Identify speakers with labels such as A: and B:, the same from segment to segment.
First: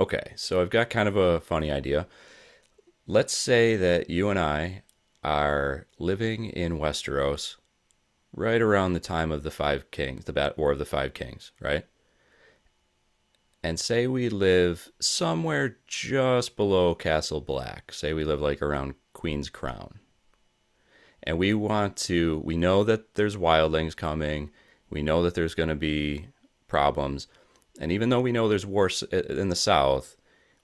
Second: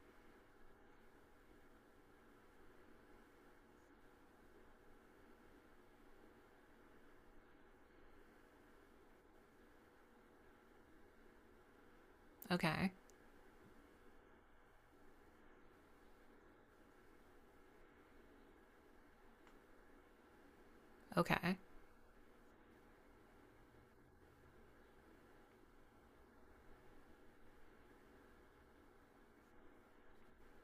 A: Okay, so I've got kind of a funny idea. Let's say that you and I are living in Westeros right around the time of the Five Kings, the War of the Five Kings, right?
B: Okay.
A: And say we live somewhere just below Castle Black. Say we live like around Queen's Crown. And we
B: Okay.
A: want to we know that there's wildlings coming, we know that there's going to be problems, and even though we know there's war in the south,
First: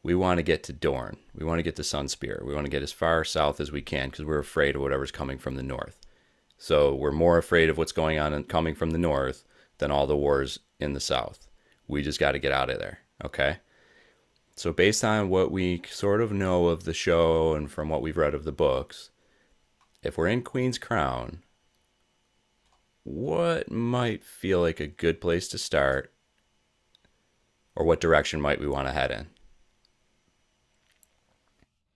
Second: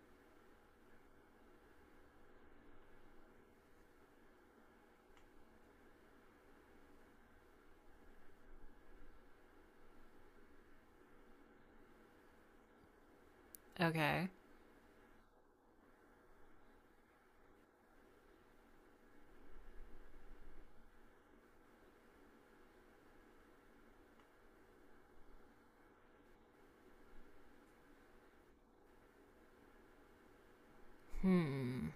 A: we want to get to Dorne. We want to get to Sunspear. We want to get as far south as we can because we're afraid of whatever's coming from the north. So we're more afraid of what's going on and coming from the north than all the wars in the south. We just got to get out of there, okay?
B: Okay.
A: So based on what we sort of know of the show and from what we've read of the books, if we're in Queen's Crown, what might feel like a good place to start, or what direction might we want to head in?
B: Hmm.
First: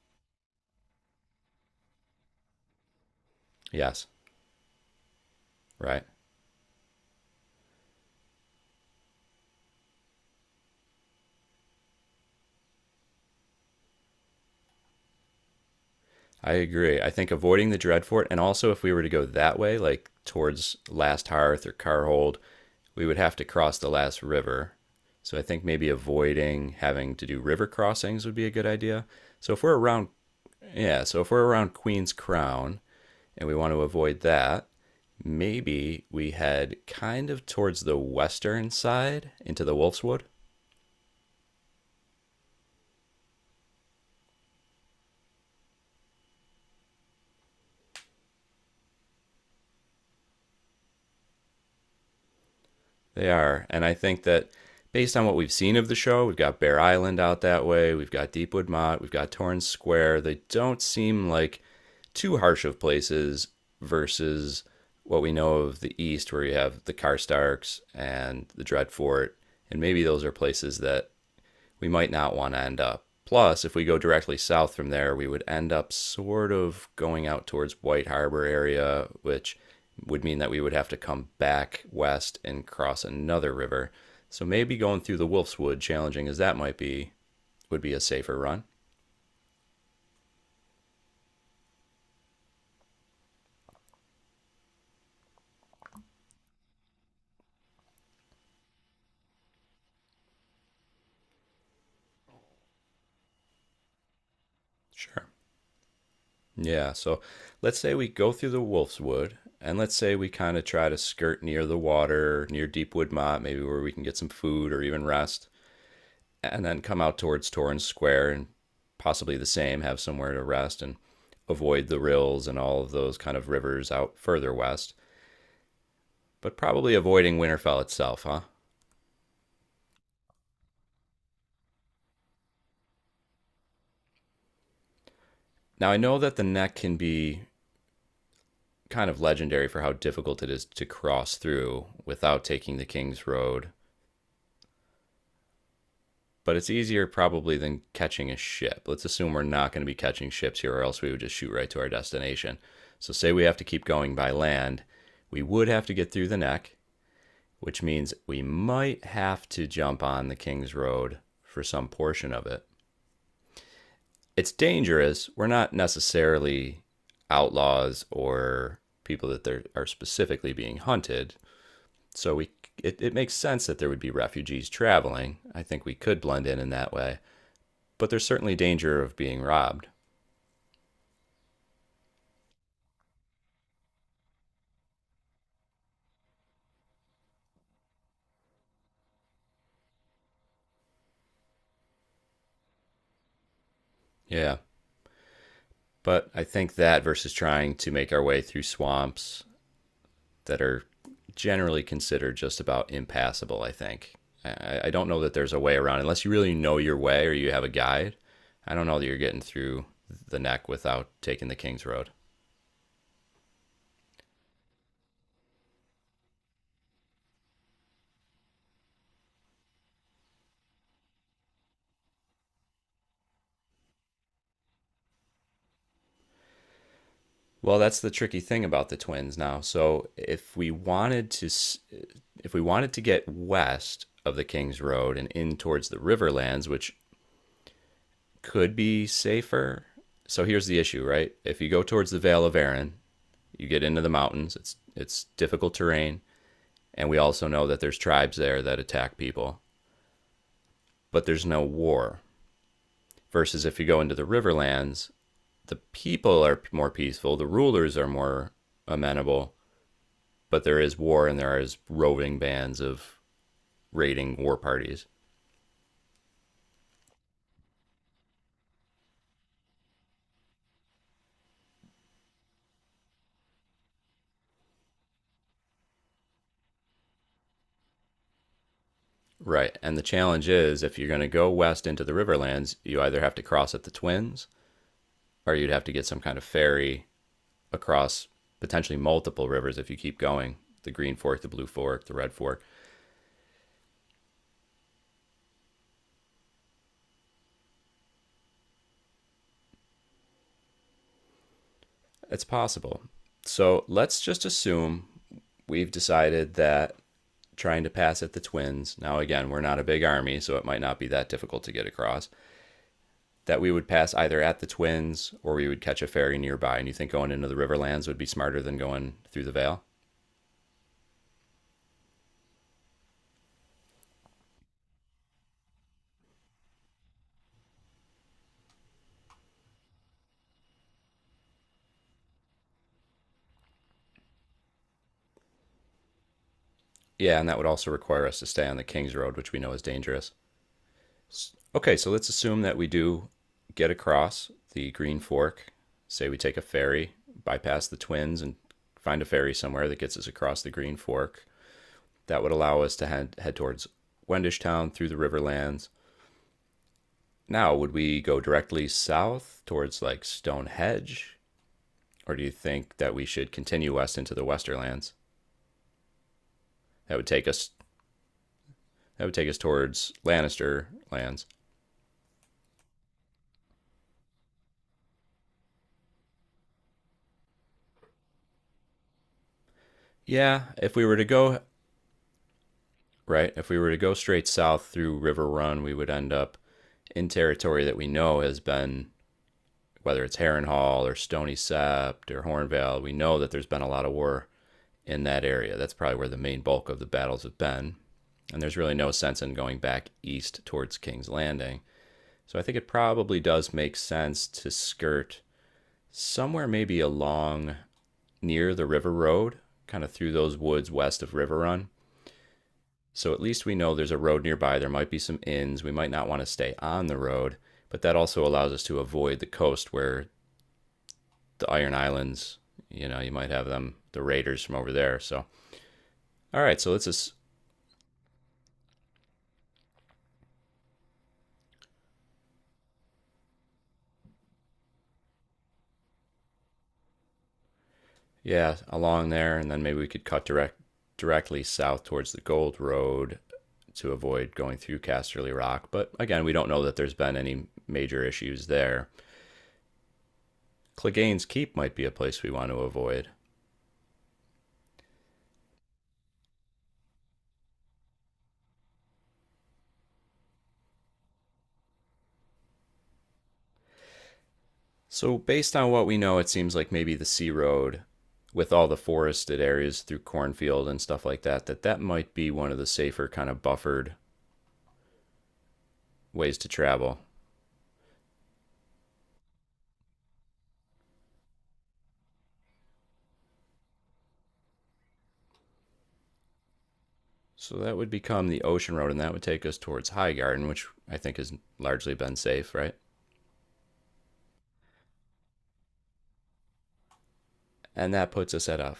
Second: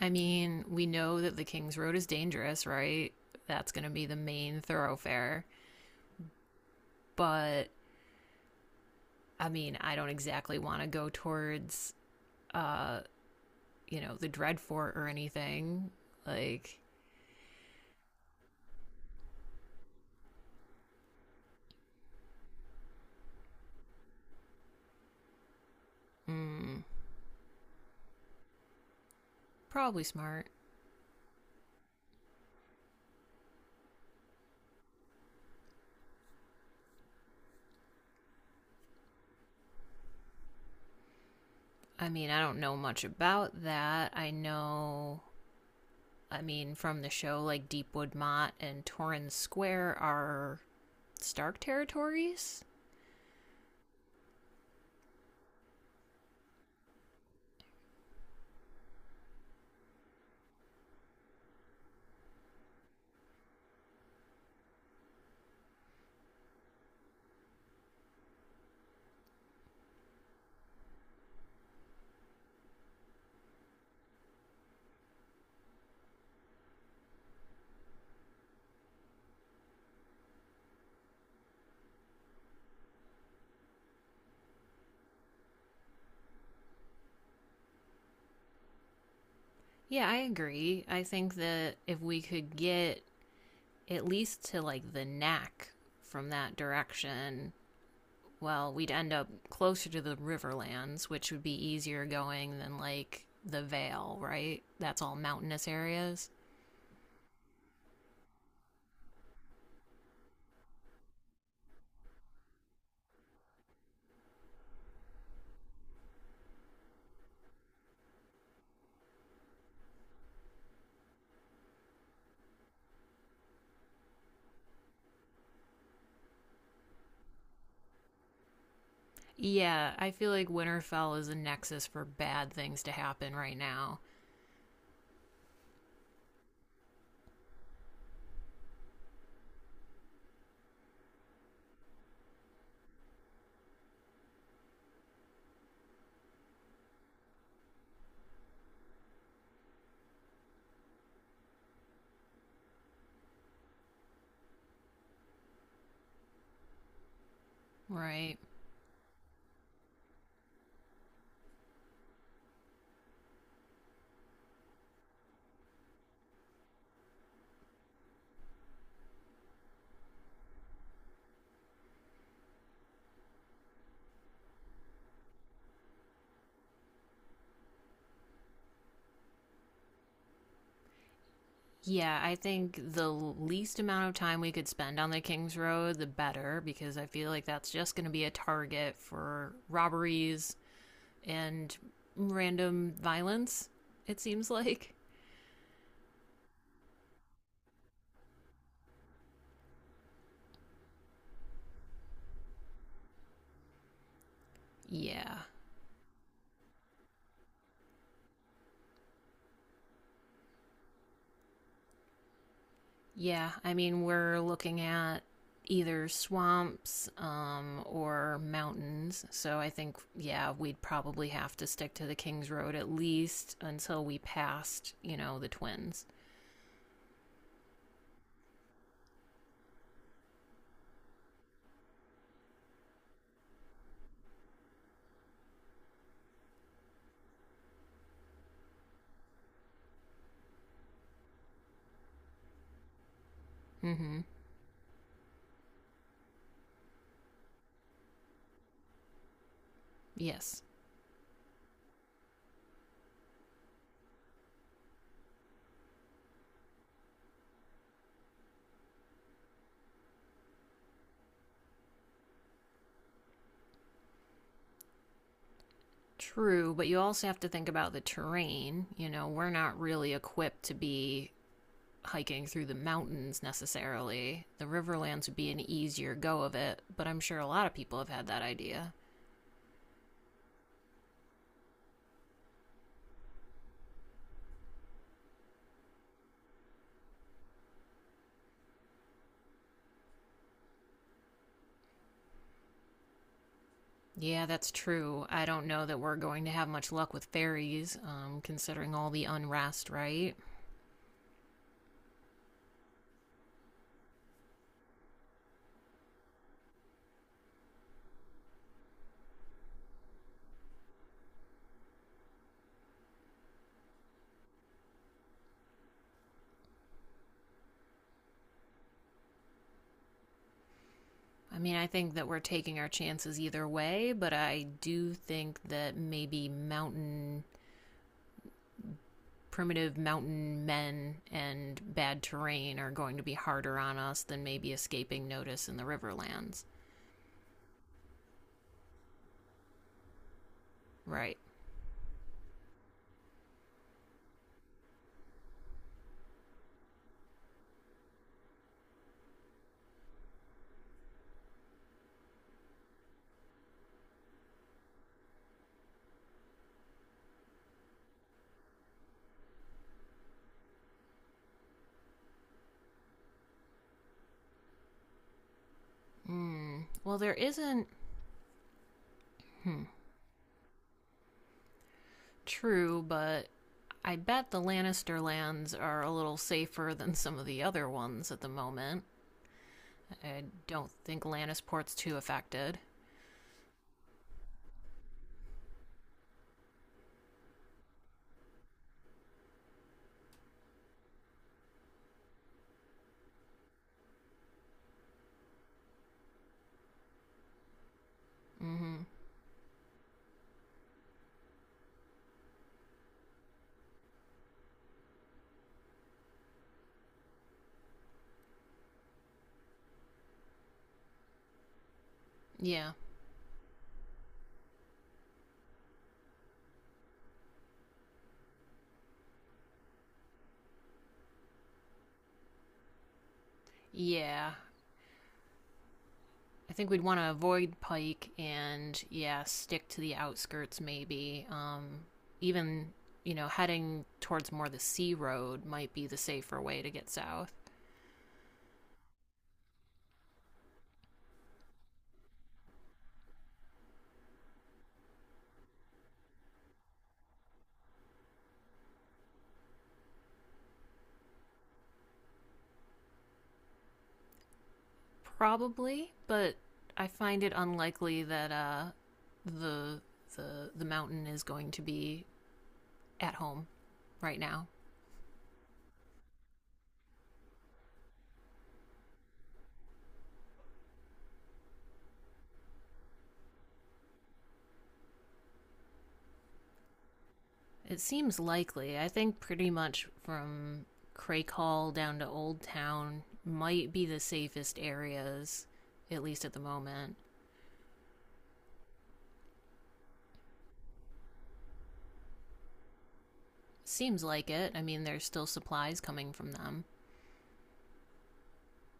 B: I mean, we know that the King's Road is dangerous, right? That's going to
A: Yes,
B: be the main thoroughfare.
A: right.
B: But I mean, I don't exactly want to go towards, uh, you know, the Dreadfort or anything.
A: I
B: Like,
A: agree. I think avoiding the Dreadfort, and also if we were to go that way, like towards Last Hearth or Carhold, we would have to cross the last river. So I think maybe avoiding
B: mm,
A: having to do river crossings would be a good idea. So if we're
B: probably
A: around,
B: smart.
A: Yeah, so if we're around Queen's Crown and we want to avoid that, maybe we head kind of towards the western side into the Wolf's Wood.
B: I mean, I don't know much about that. I know, I mean, from the show, like Deepwood Mott and Torrens Square are Stark territories.
A: They are. And I think that based on what we've seen of the show, we've got Bear Island out that way, we've got Deepwood Mott, we've got Torrance Square. They don't seem like too harsh of places versus what we know of the East, where you have the Karstarks and the Dreadfort. And maybe those are places that we might not want to end up. Plus, if we go directly south from there, we would end up sort of going out towards White Harbor area, which would mean that we would have to come back west and cross another river. So maybe going through the Wolf's Wood, challenging as that might be, would be a safer run.
B: Yeah, I agree. I think that if we could get at least to like the neck from that direction, well, we'd end up closer to the Riverlands, which would be easier going than like the Vale, right? That's all
A: Sure.
B: mountainous areas.
A: Yeah, so let's say we go through the Wolf's Wood, and let's say we kind of try to skirt near the water, near Deepwood Mott, maybe where we can get some food or even rest, and then come out towards Torrance Square and possibly the same, have somewhere to rest and avoid the rills and all of those kind of rivers out further west, but probably avoiding Winterfell itself, huh?
B: Yeah, I feel like Winterfell is a nexus for bad things to happen right now,
A: Now, I know that the neck can be kind of legendary for how difficult it is to cross through without taking the King's Road, but it's easier probably than catching a ship. Let's assume we're not going to be catching ships here, or else we would just shoot right to our destination. So, say we have to keep going by land, we would have to get through the neck, which means
B: right?
A: we might have to jump on the King's Road for some portion of it. It's dangerous. We're not necessarily outlaws or people that are specifically being hunted. So we, it makes sense that there would be refugees traveling. I think we could blend in that way. But there's certainly danger of being robbed.
B: Yeah, I think the least amount of time we could spend on the King's Road, the better, because I feel like that's just going to be a target for robberies and random violence, it seems
A: Yeah.
B: like.
A: But I think that versus trying to make our way through swamps that are generally considered just about impassable. I think I don't know that
B: Yeah.
A: there's a way around unless you really know your way or you have a guide. I don't know that you're getting through the neck without taking the King's Road.
B: Yeah, I mean, we're looking at either swamps or mountains. So I think, yeah, we'd probably have to stick to the King's Road at least until we passed, you know, the twins.
A: Well, that's the tricky thing about the Twins now. If we wanted to get west of the King's Road and in towards the Riverlands, which could be safer. So here's the issue, right? If you go towards the Vale of Arran, you get
B: Mm
A: into the
B: hmm.
A: mountains. It's difficult terrain. And we also know that there's tribes there that attack people,
B: Yes.
A: but there's no war. Versus if you go into the Riverlands, the people are more peaceful, the rulers are more amenable, but there is war and there is roving bands of raiding war parties.
B: True, but you also have to think about the terrain. You know, we're not really equipped to be hiking through the mountains necessarily. The Riverlands would be an easier go of it, but I'm sure a lot of people have had that idea.
A: Right. And the challenge is if you're going to go west into the Riverlands, you either have to cross at the Twins or you'd have to get some kind of ferry across potentially multiple rivers if you keep going: the Green Fork, the Blue Fork, the Red Fork.
B: Yeah, that's true. I don't know that we're going to have much luck with ferries, considering all the unrest, right?
A: It's possible. So let's just assume we've decided that trying to pass at the Twins, now again, we're not a big army, so it might not be that difficult to get across, that we would pass either at the Twins or we would catch a ferry nearby. And you think going into the Riverlands would be smarter than going through the Vale?
B: I mean, I think that we're taking our chances either way, but I do think that maybe mountain primitive mountain men and bad terrain are going to be harder on us than maybe escaping notice in the riverlands.
A: Yeah, and that would also require us to stay on the King's Road, which we know is dangerous.
B: Right.
A: Okay, so let's assume that we do get across the Green Fork. Say we take a ferry, bypass the Twins, and find a ferry somewhere that gets us across the Green Fork. That would allow us to head towards Wendishtown through the Riverlands. Now, would we go directly south towards like Stonehenge, or do you think that we should continue west into the Westerlands?
B: Hmm.
A: That
B: Well,
A: would
B: there
A: take us.
B: isn't
A: That would take us towards Lannister lands.
B: true, but I bet the Lannister lands are a little safer than some of the other ones at the moment. I
A: Yeah,
B: don't
A: if we were to
B: think
A: go
B: Lannisport's too affected.
A: right? If we were to go straight south through River Run, we would end up in territory that we know has been, whether it's Harrenhal or Stony Sept or Hornvale, we know that there's been a lot of war in that area. That's probably where the main bulk of the battles have been. And there's
B: Mm
A: really
B: hmm.
A: no sense in going back east towards King's Landing. So I think it probably does make sense to skirt somewhere maybe along near the river road, kind of through those woods west of River Run.
B: Yeah.
A: So at least we know there's a road nearby. There might be some inns. We might not want to stay on the road, but that also allows us to avoid the coast where the Iron Islands, you might have them, the
B: Yeah,
A: raiders from over there. So, all
B: I
A: right,
B: think
A: so
B: we'd
A: let's
B: want to
A: just,
B: avoid Pike and yeah, stick to the outskirts maybe. Even you know, heading towards more the sea road might be the safer way to get south,
A: yeah, along there, and then maybe we could cut directly south towards the Gold Road to avoid going through Casterly Rock. But again, we don't know that there's been any major issues there. Clegane's Keep might be a place we want to avoid.
B: probably. But I find it unlikely that the the mountain is going to be at home right now.
A: So, based on what we know, it seems like maybe the Sea Road, with all the forested areas through cornfield and stuff like that, that might be one of the safer kind of buffered ways to travel.
B: It seems likely. I think pretty much from Crake Hall down to Old Town might be the safest areas, at least at the moment.
A: So that would become the Ocean Road, and that would take us towards High Garden, which I think has largely been safe, right?
B: Seems like it. I mean, there's still supplies coming from them.
A: And that puts us at a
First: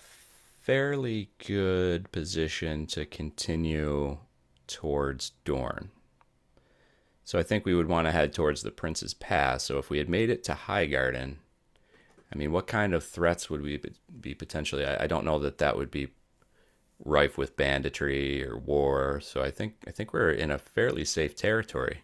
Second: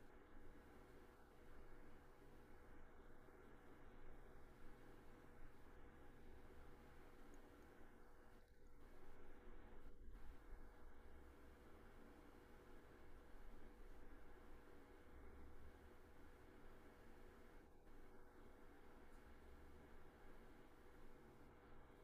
A: fairly good position to continue towards Dorne. So I think we would want to head towards the Prince's Pass. So if we had made it to High Garden, I mean, what kind of threats would we be potentially? I don't know that that would be rife with banditry or war. So I think we're in a fairly safe territory.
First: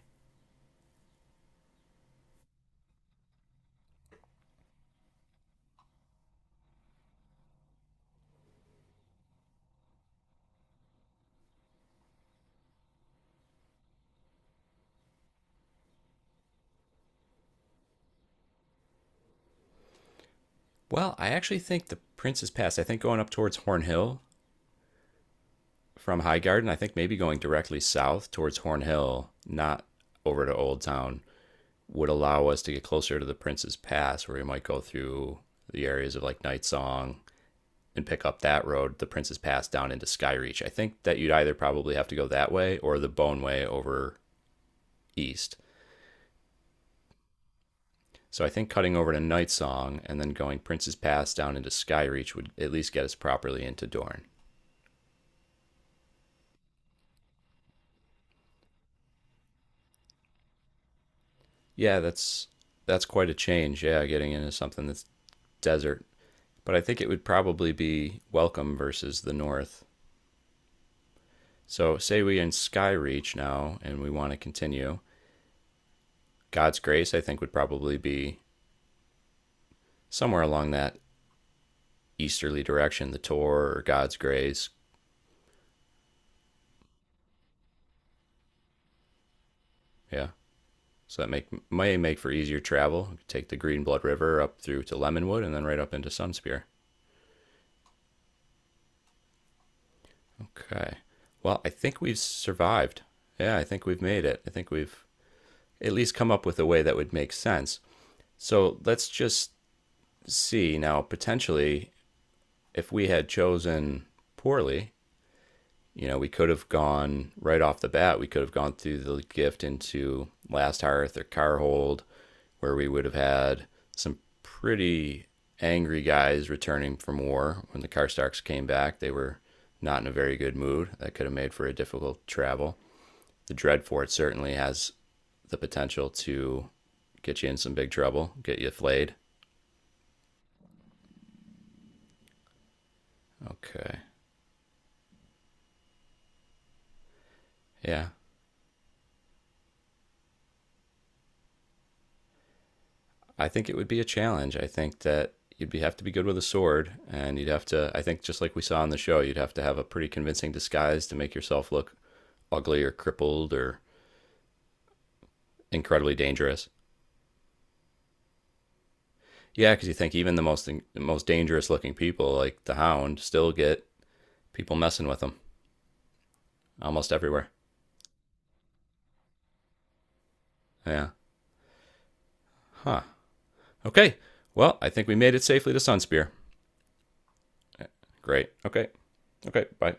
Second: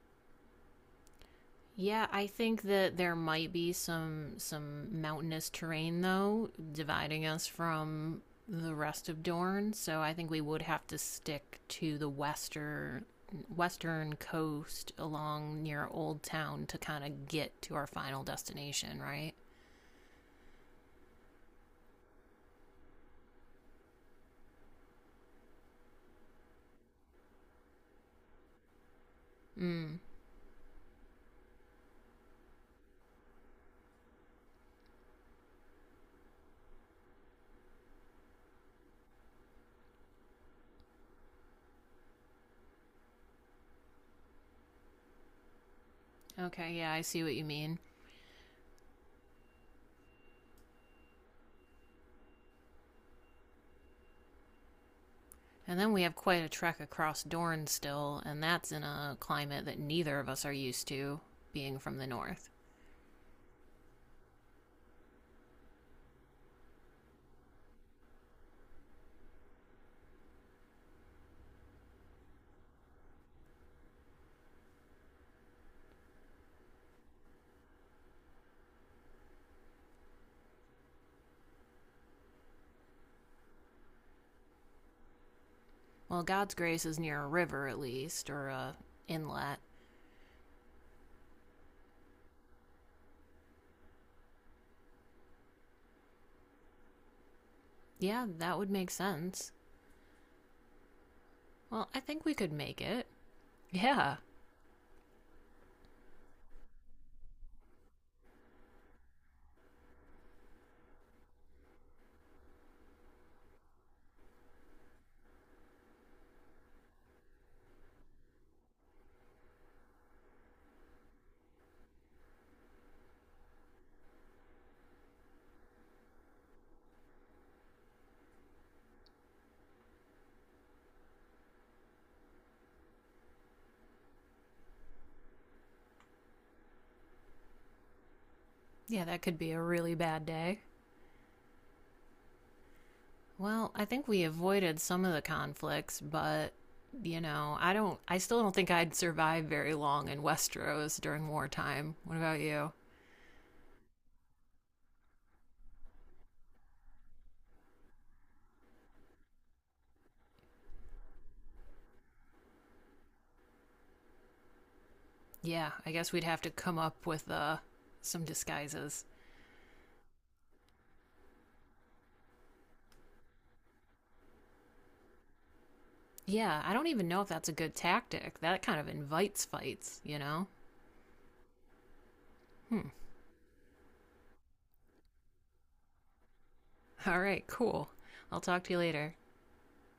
B: Yeah, I think that there might be some mountainous terrain though dividing us from the rest of Dorne, so I think we would have to stick to the western coast along near Old Town to kind of get to our final destination, right?
A: Well, I actually think the Prince's Pass. I think going up towards Horn Hill from High Garden. I think maybe going directly south towards Horn Hill, not
B: Mm.
A: over to Old Town, would allow us to get closer to the Prince's Pass, where we might go through the areas of like Night Song and pick up that road, the Prince's Pass down into Skyreach. I think that you'd either probably have to go that way or the Bone Way over east.
B: Okay, yeah, I see what you mean.
A: So I think cutting over to Night Song and then going Prince's Pass down into Skyreach would at least get us properly into Dorne.
B: And then we have quite a trek across Dorne still, and that's in a climate that neither of us are used to, being from
A: Yeah,
B: the north.
A: that's quite a change. Yeah, getting into something that's desert. But I think it would probably be welcome versus the North. So say we are in Skyreach now and we want to continue. God's Grace I think would probably be somewhere along that easterly direction, the Tor or God's Grace.
B: Well, God's grace is near a river at least, or a inlet.
A: Yeah. So that make may make for easier travel. You could take the Green Blood River up through to Lemonwood and then right up into Sunspear.
B: Yeah, that would make sense.
A: Okay. Well, I
B: Well,
A: think
B: I
A: we've
B: think we could make
A: survived.
B: it.
A: Yeah, I think we've
B: Yeah.
A: made it. I think we've at least come up with a way that would make sense. So let's just see now potentially if we had chosen poorly. You know, we could have gone right off the bat. We could have gone through the gift into Last Hearth or Carhold, where we would have had some pretty angry guys returning from war. When the Karstarks came back, they were not in a very good mood. That could have made for a difficult travel. The Dreadfort certainly has the potential to get you in some big trouble, get you
B: Yeah,
A: flayed.
B: that could be a really bad day. Well, I
A: Okay.
B: think we avoided some of the conflicts, but you know, I don't
A: Yeah.
B: I still don't think I'd survive very long in Westeros during wartime. What about you?
A: I think it would be a challenge. I think that you'd be, have to be good with a sword, and you'd have to. I think just like we saw on the show, you'd have to have a pretty convincing disguise to make yourself look ugly or crippled or
B: Yeah, I guess
A: incredibly
B: we'd have to
A: dangerous.
B: come up with some disguises.
A: Yeah, because you think even the most dangerous looking people, like the Hound, still get people messing with them
B: Yeah, I don't even
A: almost
B: know if
A: everywhere.
B: that's a good tactic. That kind of invites fights, you know?
A: Yeah.
B: Hmm.
A: Huh. Okay. Well, I think we made it safely to Sunspear.
B: All right, cool. I'll
A: Great.
B: talk to you
A: Okay.
B: later.
A: Okay. Bye.